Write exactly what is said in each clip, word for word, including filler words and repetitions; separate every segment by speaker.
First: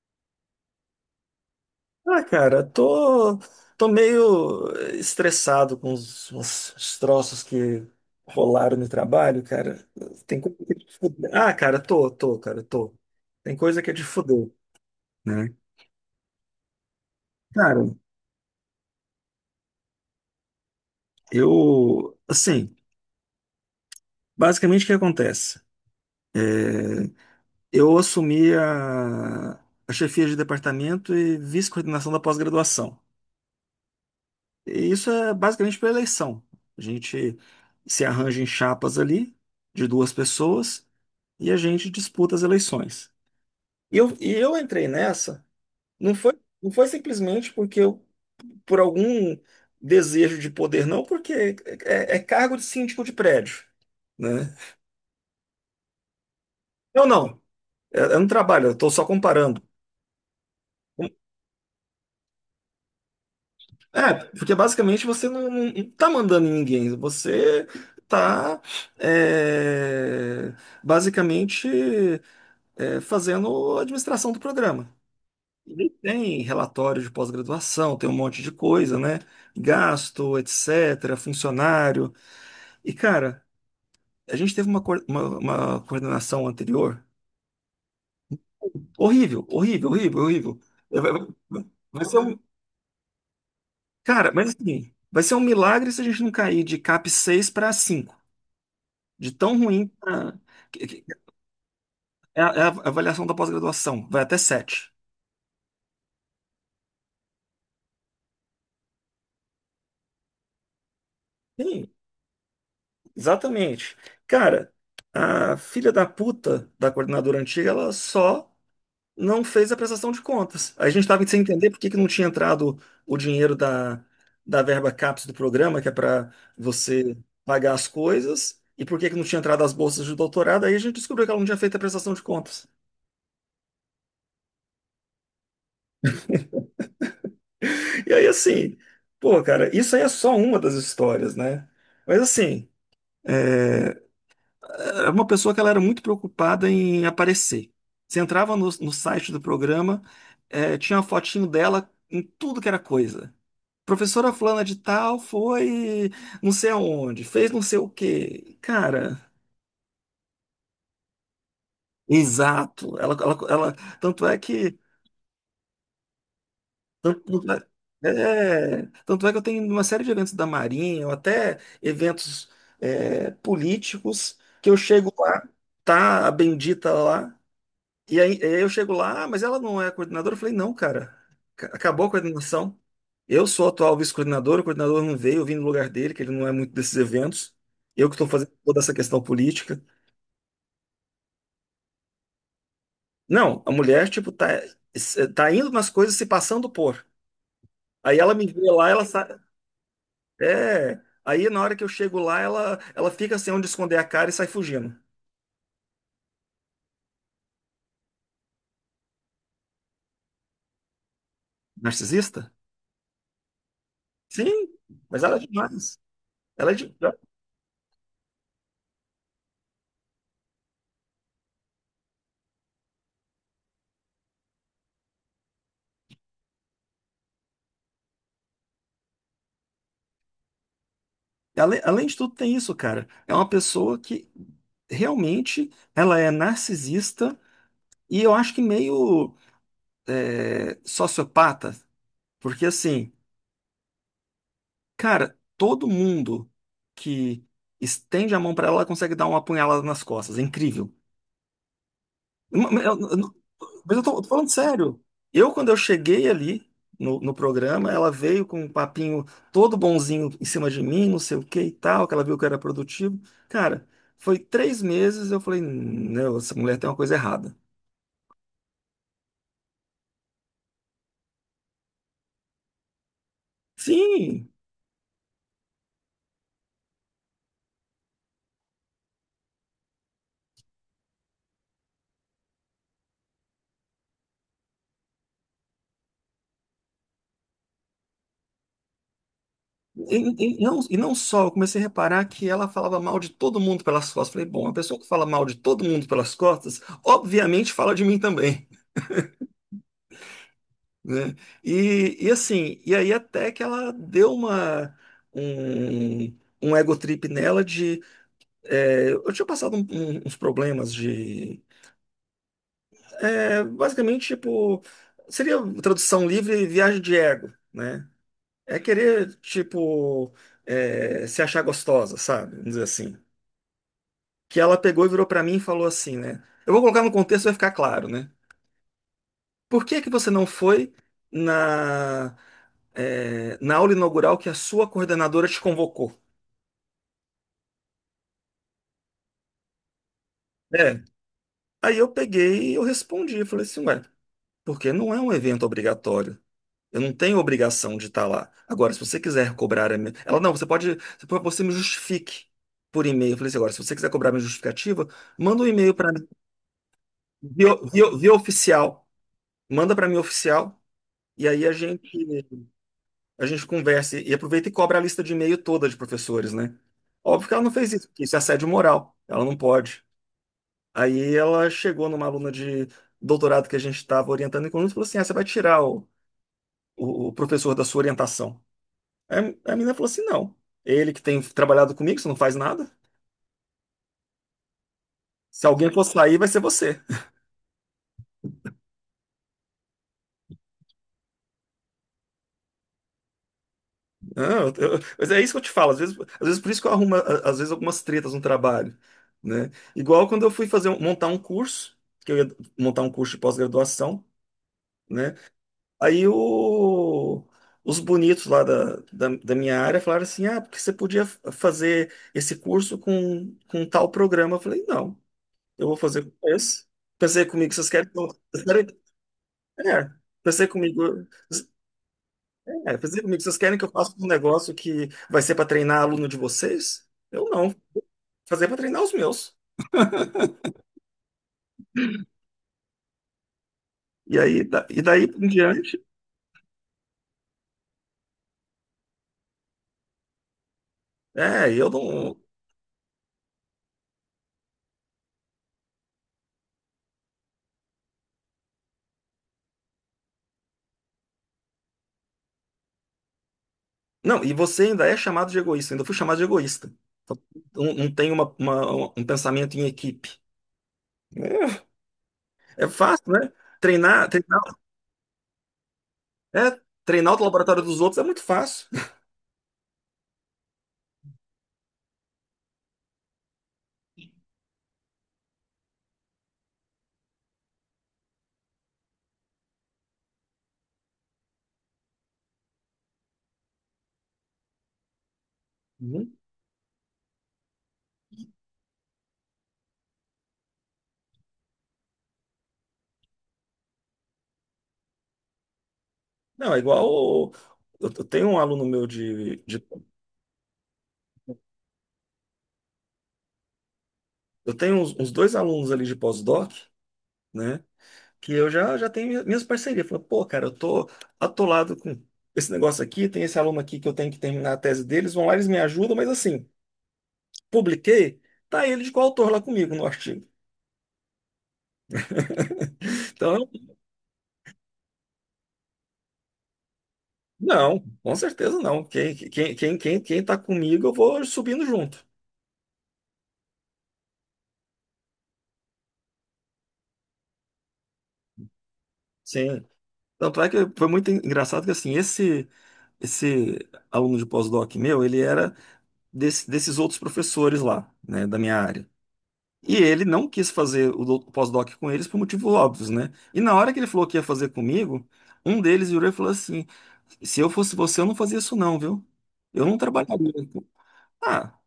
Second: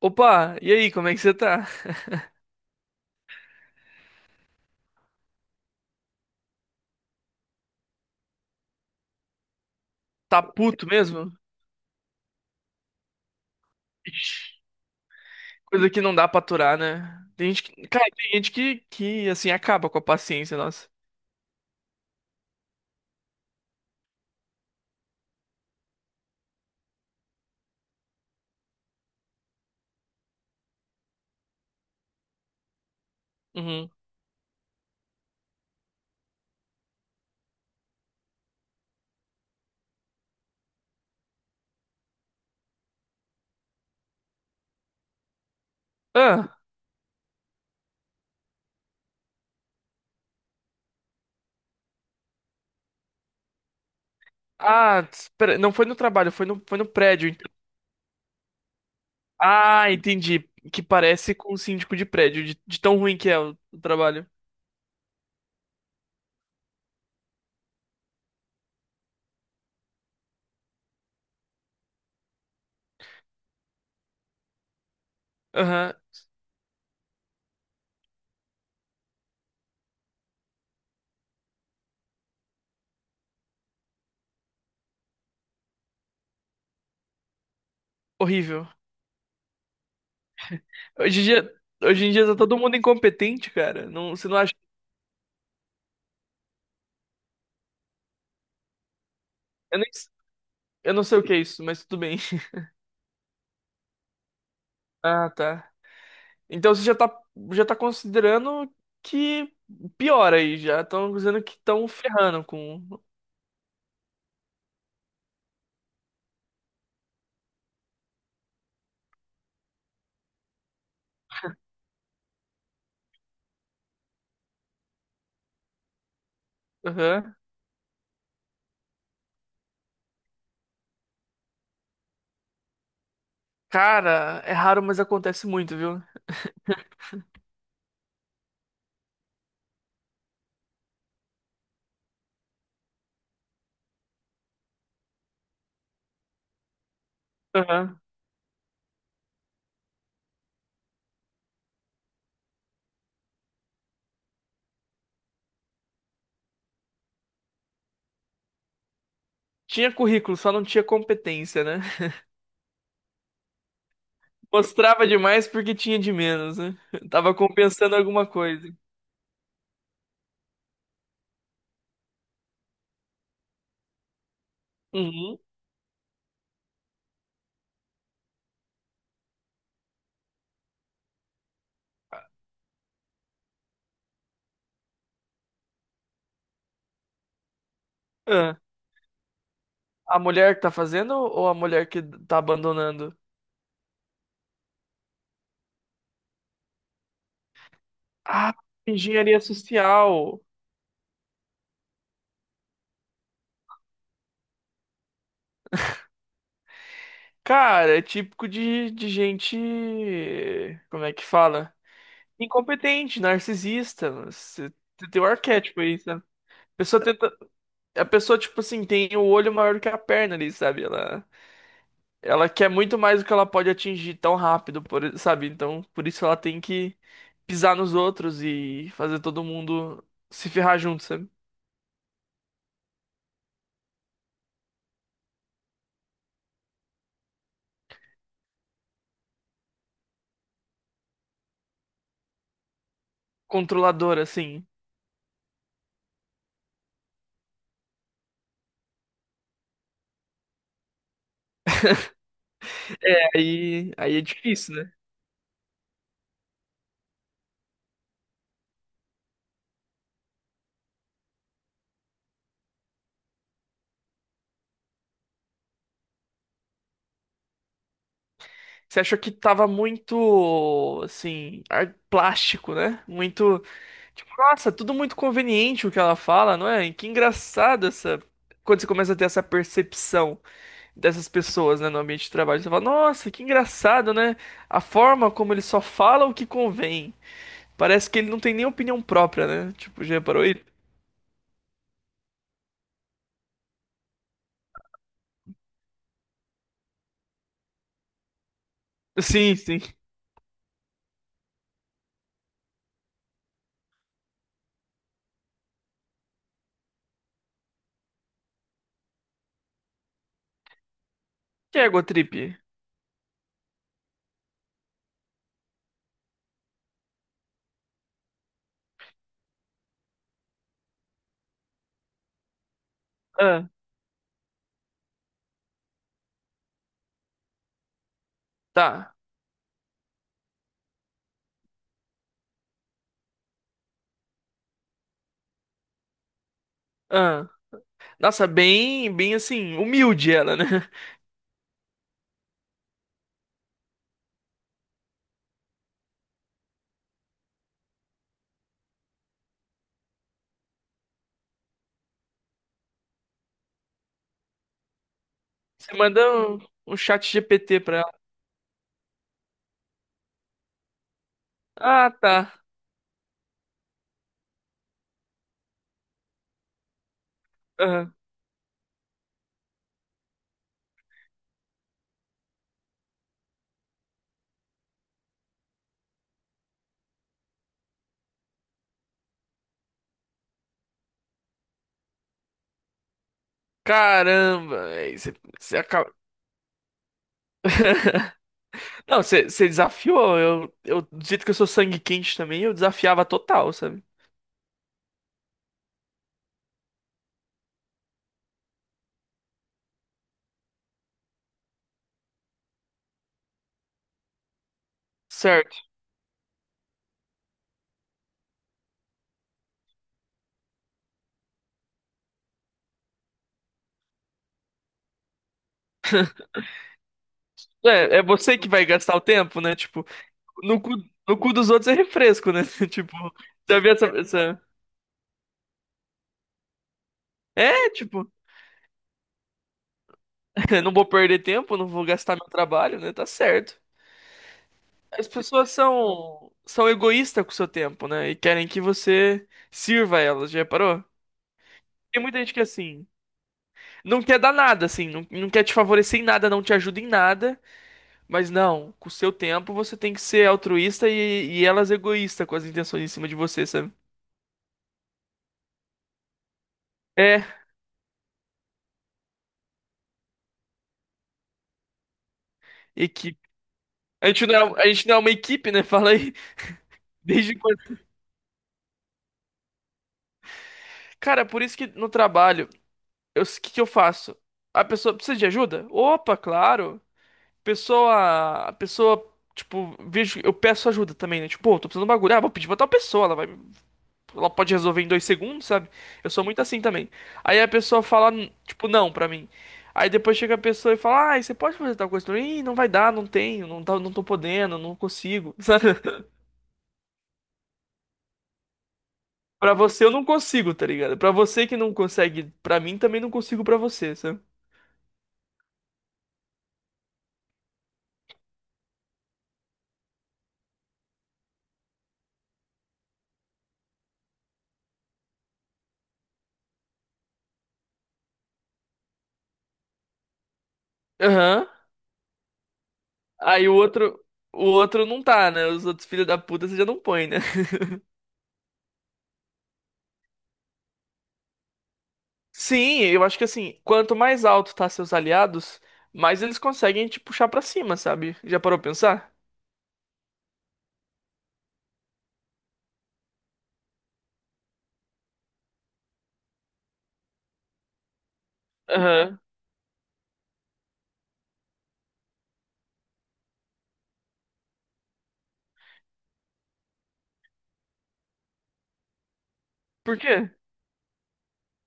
Speaker 1: Opa, e aí, como é que você tá?
Speaker 2: Ah, cara, tô, tô meio estressado com os, os- os troços que rolaram no trabalho, cara. Tem
Speaker 1: Tá
Speaker 2: coisa que é
Speaker 1: puto
Speaker 2: de fuder.
Speaker 1: mesmo?
Speaker 2: Ah, cara, tô, tô, cara, tô. Tem coisa que é de
Speaker 1: Ixi.
Speaker 2: fuder, né?
Speaker 1: Coisa que não dá pra aturar, né? Tem gente
Speaker 2: Cara,
Speaker 1: que, cara, tem gente que, que assim acaba com a paciência, nossa.
Speaker 2: eu, assim, basicamente o que acontece? Eu assumi a, a chefia de departamento e vice-coordenação da pós-graduação.
Speaker 1: Uhum.
Speaker 2: E isso é basicamente pela eleição. A gente se arranja em chapas ali, de duas pessoas. E a gente disputa as eleições. E eu, e eu entrei nessa, não foi,
Speaker 1: Ah,
Speaker 2: não foi simplesmente porque eu, por algum desejo de poder, não, porque é, é cargo de síndico de prédio, né?
Speaker 1: ah, espera, não foi no trabalho, foi no, foi no
Speaker 2: Eu
Speaker 1: prédio. ent-
Speaker 2: não, eu, eu não trabalho, eu estou só comparando.
Speaker 1: Ah, entendi. Que parece com o síndico de prédio, de, de tão ruim que é o, o
Speaker 2: É,
Speaker 1: trabalho.
Speaker 2: porque basicamente você não, não tá mandando em ninguém, você tá é, basicamente é, fazendo a administração do programa. Ele
Speaker 1: Aham,
Speaker 2: tem relatório de pós-graduação, tem um monte de coisa, né? Gasto, etcétera, funcionário. E, cara, a gente teve uma, coor- uma, uma coordenação anterior
Speaker 1: horrível.
Speaker 2: horrível, horrível, horrível, horrível. É. Vai
Speaker 1: Hoje
Speaker 2: vai-
Speaker 1: em dia,
Speaker 2: vai
Speaker 1: hoje em
Speaker 2: ser
Speaker 1: dia tá
Speaker 2: um.
Speaker 1: todo mundo incompetente, cara. Não, você
Speaker 2: Cara,
Speaker 1: não
Speaker 2: mas
Speaker 1: acha?
Speaker 2: assim, vai ser um milagre se a gente não cair de CAP seis para cinco. De tão
Speaker 1: Eu,
Speaker 2: ruim.
Speaker 1: nem,
Speaker 2: pra- que-
Speaker 1: eu
Speaker 2: que-
Speaker 1: não sei o que é isso, mas tudo bem.
Speaker 2: É a, é a avaliação da pós-graduação, vai até sete.
Speaker 1: Ah, tá. Então você já tá, já tá considerando que piora aí, já estão dizendo que estão
Speaker 2: Sim,
Speaker 1: ferrando com.
Speaker 2: exatamente. Cara, a filha da puta da coordenadora antiga, ela só não fez a prestação de contas. A gente estava sem entender por que que não tinha entrado o dinheiro da, da verba CAPES do programa, que é para você
Speaker 1: Aham.
Speaker 2: pagar as coisas, e por que que não tinha entrado as bolsas de doutorado. Aí a gente descobriu que ela não tinha feito a prestação de contas.
Speaker 1: Cara, é raro, mas acontece muito, viu?
Speaker 2: E aí, assim, pô, cara, isso aí é só uma das histórias, né? Mas, assim, é, era uma pessoa que ela era muito preocupada em aparecer.
Speaker 1: Aham.
Speaker 2: Você entrava no, no site do programa, é, tinha uma fotinho dela em tudo que era coisa. Professora fulana de tal foi não sei aonde, fez não sei o quê. Cara,
Speaker 1: Tinha currículo, só não tinha competência, né?
Speaker 2: exato. Ela, ela, ela- tanto é que
Speaker 1: Mostrava demais porque tinha de menos, né? Tava
Speaker 2: tanto, tanto
Speaker 1: compensando alguma coisa.
Speaker 2: é, é, Tanto é que eu tenho uma série de eventos da Marinha, ou até eventos é, políticos, que eu chego
Speaker 1: Uhum.
Speaker 2: lá, tá a bendita lá. E aí, aí eu chego lá, "Ah, mas ela não é coordenadora." Eu falei, não, cara, ca- acabou a coordenação. Eu sou o atual vice-coordenador, o coordenador não veio, eu vim no lugar dele, que ele não é muito desses eventos. Eu que estou fazendo
Speaker 1: Ah,
Speaker 2: toda essa questão política.
Speaker 1: a mulher que tá fazendo ou a mulher que tá abandonando?
Speaker 2: Não, a mulher, tipo, tá, tá indo nas coisas se passando por. Aí ela me
Speaker 1: Ah,
Speaker 2: vê lá, ela sai.
Speaker 1: engenharia social.
Speaker 2: É. Aí na hora que eu chego lá, ela, ela fica sem onde esconder a cara e sai fugindo.
Speaker 1: Cara, é típico de, de gente. Como é que fala?
Speaker 2: Narcisista?
Speaker 1: Incompetente, narcisista.
Speaker 2: Sim,
Speaker 1: Você você
Speaker 2: mas
Speaker 1: tem o
Speaker 2: ela é
Speaker 1: arquétipo
Speaker 2: demais.
Speaker 1: aí, sabe?
Speaker 2: Ela é
Speaker 1: A pessoa
Speaker 2: demais.
Speaker 1: tenta, a pessoa, tipo assim, tem o olho maior do que a perna ali, sabe? Ela, ela quer muito mais do que ela pode atingir tão rápido, por, sabe? Então, por isso ela tem que pisar nos outros e fazer todo mundo se ferrar junto, sabe?
Speaker 2: Ale- Além de tudo, tem isso, cara. É uma pessoa que realmente ela é narcisista e eu acho que meio é, sociopata, porque assim,
Speaker 1: Controladora, assim.
Speaker 2: cara, todo mundo que estende a mão pra ela, ela consegue dar uma apunhalada nas costas. É incrível. Ma- ma- eu-
Speaker 1: É,
Speaker 2: eu-
Speaker 1: aí,
Speaker 2: Mas eu
Speaker 1: aí é
Speaker 2: tô, tô falando
Speaker 1: difícil, né?
Speaker 2: sério. Eu, quando eu cheguei ali no, no programa, ela veio com um papinho todo bonzinho em cima de mim, não sei o que e tal, que ela viu que eu era produtivo. Cara, foi três meses, eu falei, não, essa mulher tem uma coisa errada.
Speaker 1: Você achou que tava muito, assim, ar- plástico, né? Muito. Tipo,
Speaker 2: Sim,
Speaker 1: nossa, tudo muito conveniente o que ela fala, não é? E que engraçado essa. Quando você começa a ter essa percepção dessas pessoas, né, no ambiente de trabalho, você fala, nossa, que engraçado, né? A forma como ele só fala o que convém. Parece que ele não tem nem opinião própria, né? Tipo, já reparou
Speaker 2: e, e
Speaker 1: isso?
Speaker 2: não, e não só, eu comecei a reparar que ela falava mal de todo mundo pelas costas. Falei, bom, a pessoa que fala mal de todo mundo pelas costas, obviamente fala de mim também,
Speaker 1: Sim, sim. O
Speaker 2: né? E, e assim, e aí até que ela deu uma um, um ego trip nela de é, eu tinha passado um- um- uns problemas de
Speaker 1: que é Gotrip?
Speaker 2: é, basicamente tipo seria tradução livre viagem de ego, né? É querer tipo é, se achar gostosa, sabe? Vamos dizer assim.
Speaker 1: Ah,
Speaker 2: Que ela pegou e virou pra mim e falou assim, né? Eu vou colocar no contexto vai ficar claro, né?
Speaker 1: tá.
Speaker 2: Por que que você não foi na, eh, na aula inaugural que a sua coordenadora te convocou?
Speaker 1: Ah. Nossa, bem, bem assim, humilde ela, né?
Speaker 2: É. Aí eu peguei e eu respondi, eu falei assim, ué, porque não é um evento obrigatório. Eu não tenho obrigação de estar lá. Agora, se você quiser cobrar a minha... Ela, não, você pode... Você pode você me justifique por e-mail. Eu falei assim, agora, se você quiser cobrar minha justificativa, manda um e-mail
Speaker 1: Você
Speaker 2: para
Speaker 1: manda
Speaker 2: mim,
Speaker 1: um, um chat
Speaker 2: via,
Speaker 1: G P T pra ela.
Speaker 2: via, via oficial. Manda para mim oficial. E aí a gente...
Speaker 1: Ah, tá.
Speaker 2: a gente conversa e aproveita e cobra a lista de e-mail toda de professores, né? Óbvio que ela não fez isso,
Speaker 1: Aham.
Speaker 2: porque isso é assédio moral, ela não pode. Aí ela chegou numa aluna de doutorado que a gente estava orientando em conjunto e falou assim: ah, você vai tirar o, o, o professor da sua orientação. Aí a menina falou assim: não, ele que tem trabalhado comigo, você não faz nada.
Speaker 1: Caramba, véi, você,
Speaker 2: Se
Speaker 1: você
Speaker 2: alguém for
Speaker 1: acaba.
Speaker 2: sair, vai ser você.
Speaker 1: Não, você, você desafiou. Eu, eu, do jeito que eu sou sangue quente também, eu desafiava total, sabe?
Speaker 2: Não, eu- eu- mas é isso que eu te falo. Às vezes, às vezes por isso que eu arrumo, a- às vezes, algumas tretas no trabalho, né? Igual quando eu fui fazer um- montar um curso, que eu ia montar um curso de pós-graduação, né?
Speaker 1: Certo.
Speaker 2: Aí o- os bonitos lá da, da, da minha área falaram assim, ah, porque você podia f- fazer esse curso com, com tal programa. Eu falei, não, eu vou fazer com esse. Pensei comigo, vocês querem que
Speaker 1: É, é
Speaker 2: eu...
Speaker 1: você
Speaker 2: vocês
Speaker 1: que vai
Speaker 2: querem-
Speaker 1: gastar o tempo, né? Tipo,
Speaker 2: É, pensei
Speaker 1: no cu,
Speaker 2: comigo,
Speaker 1: no cu dos outros é refresco, né?
Speaker 2: é,
Speaker 1: Tipo,
Speaker 2: pensei comigo, vocês querem
Speaker 1: já
Speaker 2: que
Speaker 1: vi
Speaker 2: eu
Speaker 1: essa,
Speaker 2: faça um
Speaker 1: essa...
Speaker 2: negócio que vai ser para treinar aluno de vocês? Eu não, vou
Speaker 1: É, tipo,
Speaker 2: fazer para treinar os meus.
Speaker 1: não vou perder tempo, não vou gastar meu trabalho, né? Tá certo.
Speaker 2: E aí, da- e daí
Speaker 1: As
Speaker 2: em
Speaker 1: pessoas
Speaker 2: diante,
Speaker 1: são, são egoístas com o seu tempo, né? E querem que você sirva elas, já reparou?
Speaker 2: é, eu
Speaker 1: Tem muita
Speaker 2: não.
Speaker 1: gente que assim, não quer dar nada, assim, não, não quer te favorecer em nada, não te ajuda em nada, mas não, com o seu tempo você tem que ser altruísta e, e elas egoísta com as intenções em cima de você, sabe?
Speaker 2: Não, e você ainda é chamado de egoísta, ainda fui chamado de egoísta. Então,
Speaker 1: É,
Speaker 2: Não, não tem uma, uma- um pensamento em equipe. É, é fácil,
Speaker 1: equipe.
Speaker 2: né? Treinar,
Speaker 1: A gente
Speaker 2: treinar,
Speaker 1: não é, a gente não é uma equipe, né? Fala aí.
Speaker 2: é, treinar o
Speaker 1: Desde
Speaker 2: laboratório
Speaker 1: quando.
Speaker 2: dos outros é muito fácil.
Speaker 1: Cara, por isso que no trabalho, eu, o que que eu faço? A pessoa precisa de ajuda? Opa, claro. Pessoa, a pessoa, tipo, vejo, eu peço ajuda também, né? Tipo, pô, tô precisando de um bagulho. Ah, vou pedir pra tal pessoa, ela vai ela pode resolver em dois segundos, sabe? Eu
Speaker 2: Uhum.
Speaker 1: sou muito assim também. Aí a pessoa fala, tipo, não pra mim. Aí depois chega a pessoa e fala, ah você pode fazer tal coisa? Pra Ih, não vai dar, não tenho, não tá, não tô podendo, não consigo. Sabe?
Speaker 2: Não, é igual. O- Eu, eu tenho um aluno meu de,
Speaker 1: Pra
Speaker 2: de-
Speaker 1: você eu não consigo, tá ligado? Pra você que não consegue, pra mim também não consigo pra você, sabe?
Speaker 2: eu tenho uns, uns dois alunos ali de pós-doc, né? Que eu já, já tenho minhas parcerias. Falei, pô, cara, eu tô atolado com esse negócio aqui, tem esse aluno aqui que eu tenho que terminar a tese deles, vão lá, eles me ajudam, mas assim, publiquei, tá ele de coautor lá comigo no artigo.
Speaker 1: Aham.
Speaker 2: Então, eu-
Speaker 1: Aí o outro, o outro não tá, né? Os outros filhos da puta você já não põe, né?
Speaker 2: não, com certeza não. Quem, quem, quem, quem, quem tá comigo, eu vou subindo junto.
Speaker 1: Sim, eu acho que assim, quanto mais alto tá seus aliados, mais eles conseguem te puxar pra cima, sabe? Já parou pra pensar?
Speaker 2: Sim. Tanto é que foi muito engraçado que assim, esse. Esse aluno de pós-doc meu, ele era desse- desses outros professores lá, né, da minha área.
Speaker 1: Aham.
Speaker 2: E ele não quis fazer o do- o pós-doc com eles por motivos óbvios, né? E na hora que ele falou que ia fazer comigo, um deles virou e falou assim: se eu fosse você, eu não fazia isso, não, viu? Eu não
Speaker 1: Por quê?
Speaker 2: trabalharia com... Ah,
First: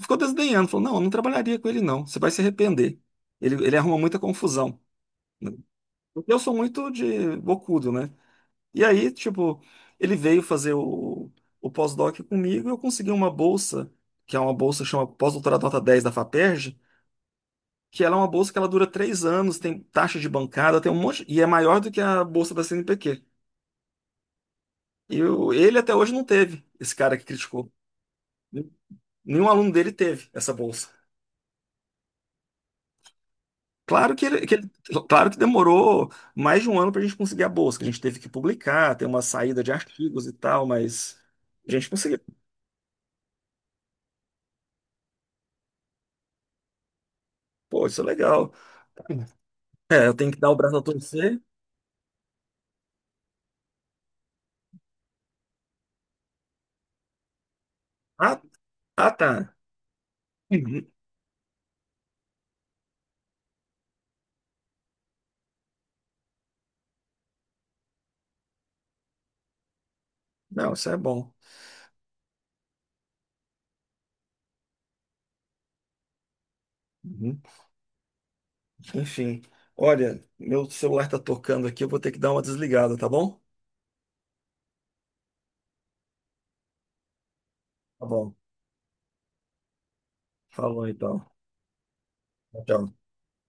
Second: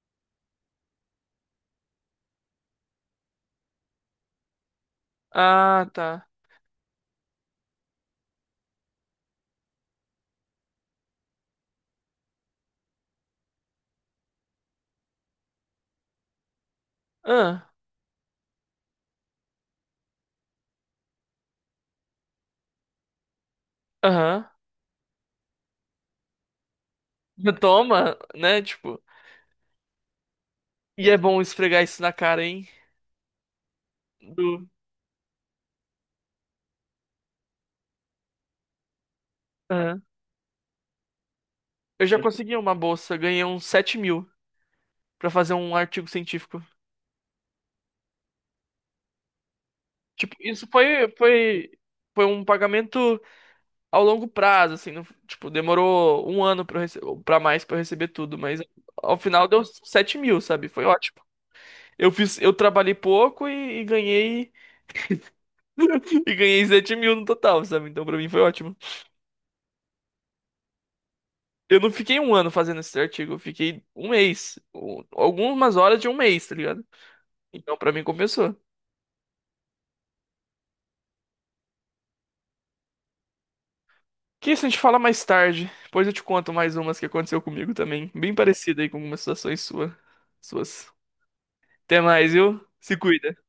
Speaker 2: ficou desdenhando, falou: não, eu não trabalharia com ele, não. Você vai se arrepender. Ele, ele arruma muita confusão, né?
Speaker 1: Ah, tá.
Speaker 2: Porque eu sou muito de bocudo, né? E aí, tipo, ele veio fazer o, o pós-doc comigo e eu consegui uma bolsa, que é uma bolsa que chama Pós-Doutorado Nota dez da FAPERJ,
Speaker 1: Ah,
Speaker 2: que ela é uma bolsa que ela dura três anos, tem taxa de bancada, tem um monte, e é maior do que a bolsa da CNPq.
Speaker 1: aham.
Speaker 2: E o- ele até hoje não teve, esse cara que criticou.
Speaker 1: Toma, né? Tipo,
Speaker 2: Nenhum aluno dele teve essa bolsa.
Speaker 1: e é bom esfregar isso na cara, hein?
Speaker 2: Claro que ele, que
Speaker 1: Do...
Speaker 2: ele- claro que demorou mais de um ano para a gente conseguir a bolsa, que a gente teve que publicar, ter uma saída de
Speaker 1: Aham.
Speaker 2: artigos e tal, mas a gente
Speaker 1: Eu
Speaker 2: conseguiu.
Speaker 1: já consegui uma bolsa, ganhei uns sete mil pra fazer um artigo científico.
Speaker 2: Pô, isso é legal. É, eu tenho
Speaker 1: Tipo,
Speaker 2: que dar o
Speaker 1: isso
Speaker 2: braço a
Speaker 1: foi,
Speaker 2: torcer.
Speaker 1: foi, foi um pagamento ao longo prazo, assim. não- tipo, demorou um ano pra, eu rece- pra mais pra eu receber tudo,
Speaker 2: Ah,
Speaker 1: mas
Speaker 2: ah,
Speaker 1: ao final
Speaker 2: tá.
Speaker 1: deu sete mil, sabe? Foi
Speaker 2: Uhum.
Speaker 1: ótimo. Eu fiz, eu trabalhei pouco e, e ganhei, e ganhei sete mil no total, sabe? Então pra mim foi ótimo.
Speaker 2: Não, isso é bom.
Speaker 1: Eu não fiquei um ano fazendo esse artigo, eu fiquei um mês. um- Algumas horas de um mês, tá ligado?
Speaker 2: Uhum.
Speaker 1: Então, pra mim, compensou.
Speaker 2: Enfim, olha, meu celular tá tocando aqui, eu vou ter que dar uma desligada, tá bom?
Speaker 1: Que isso a gente fala mais tarde. Depois eu te conto mais umas que aconteceu comigo
Speaker 2: Tá
Speaker 1: também.
Speaker 2: bom.
Speaker 1: Bem parecida aí com algumas situações sua,
Speaker 2: Falou
Speaker 1: suas.
Speaker 2: então.
Speaker 1: Até mais, viu?
Speaker 2: Tchau.
Speaker 1: Se cuida.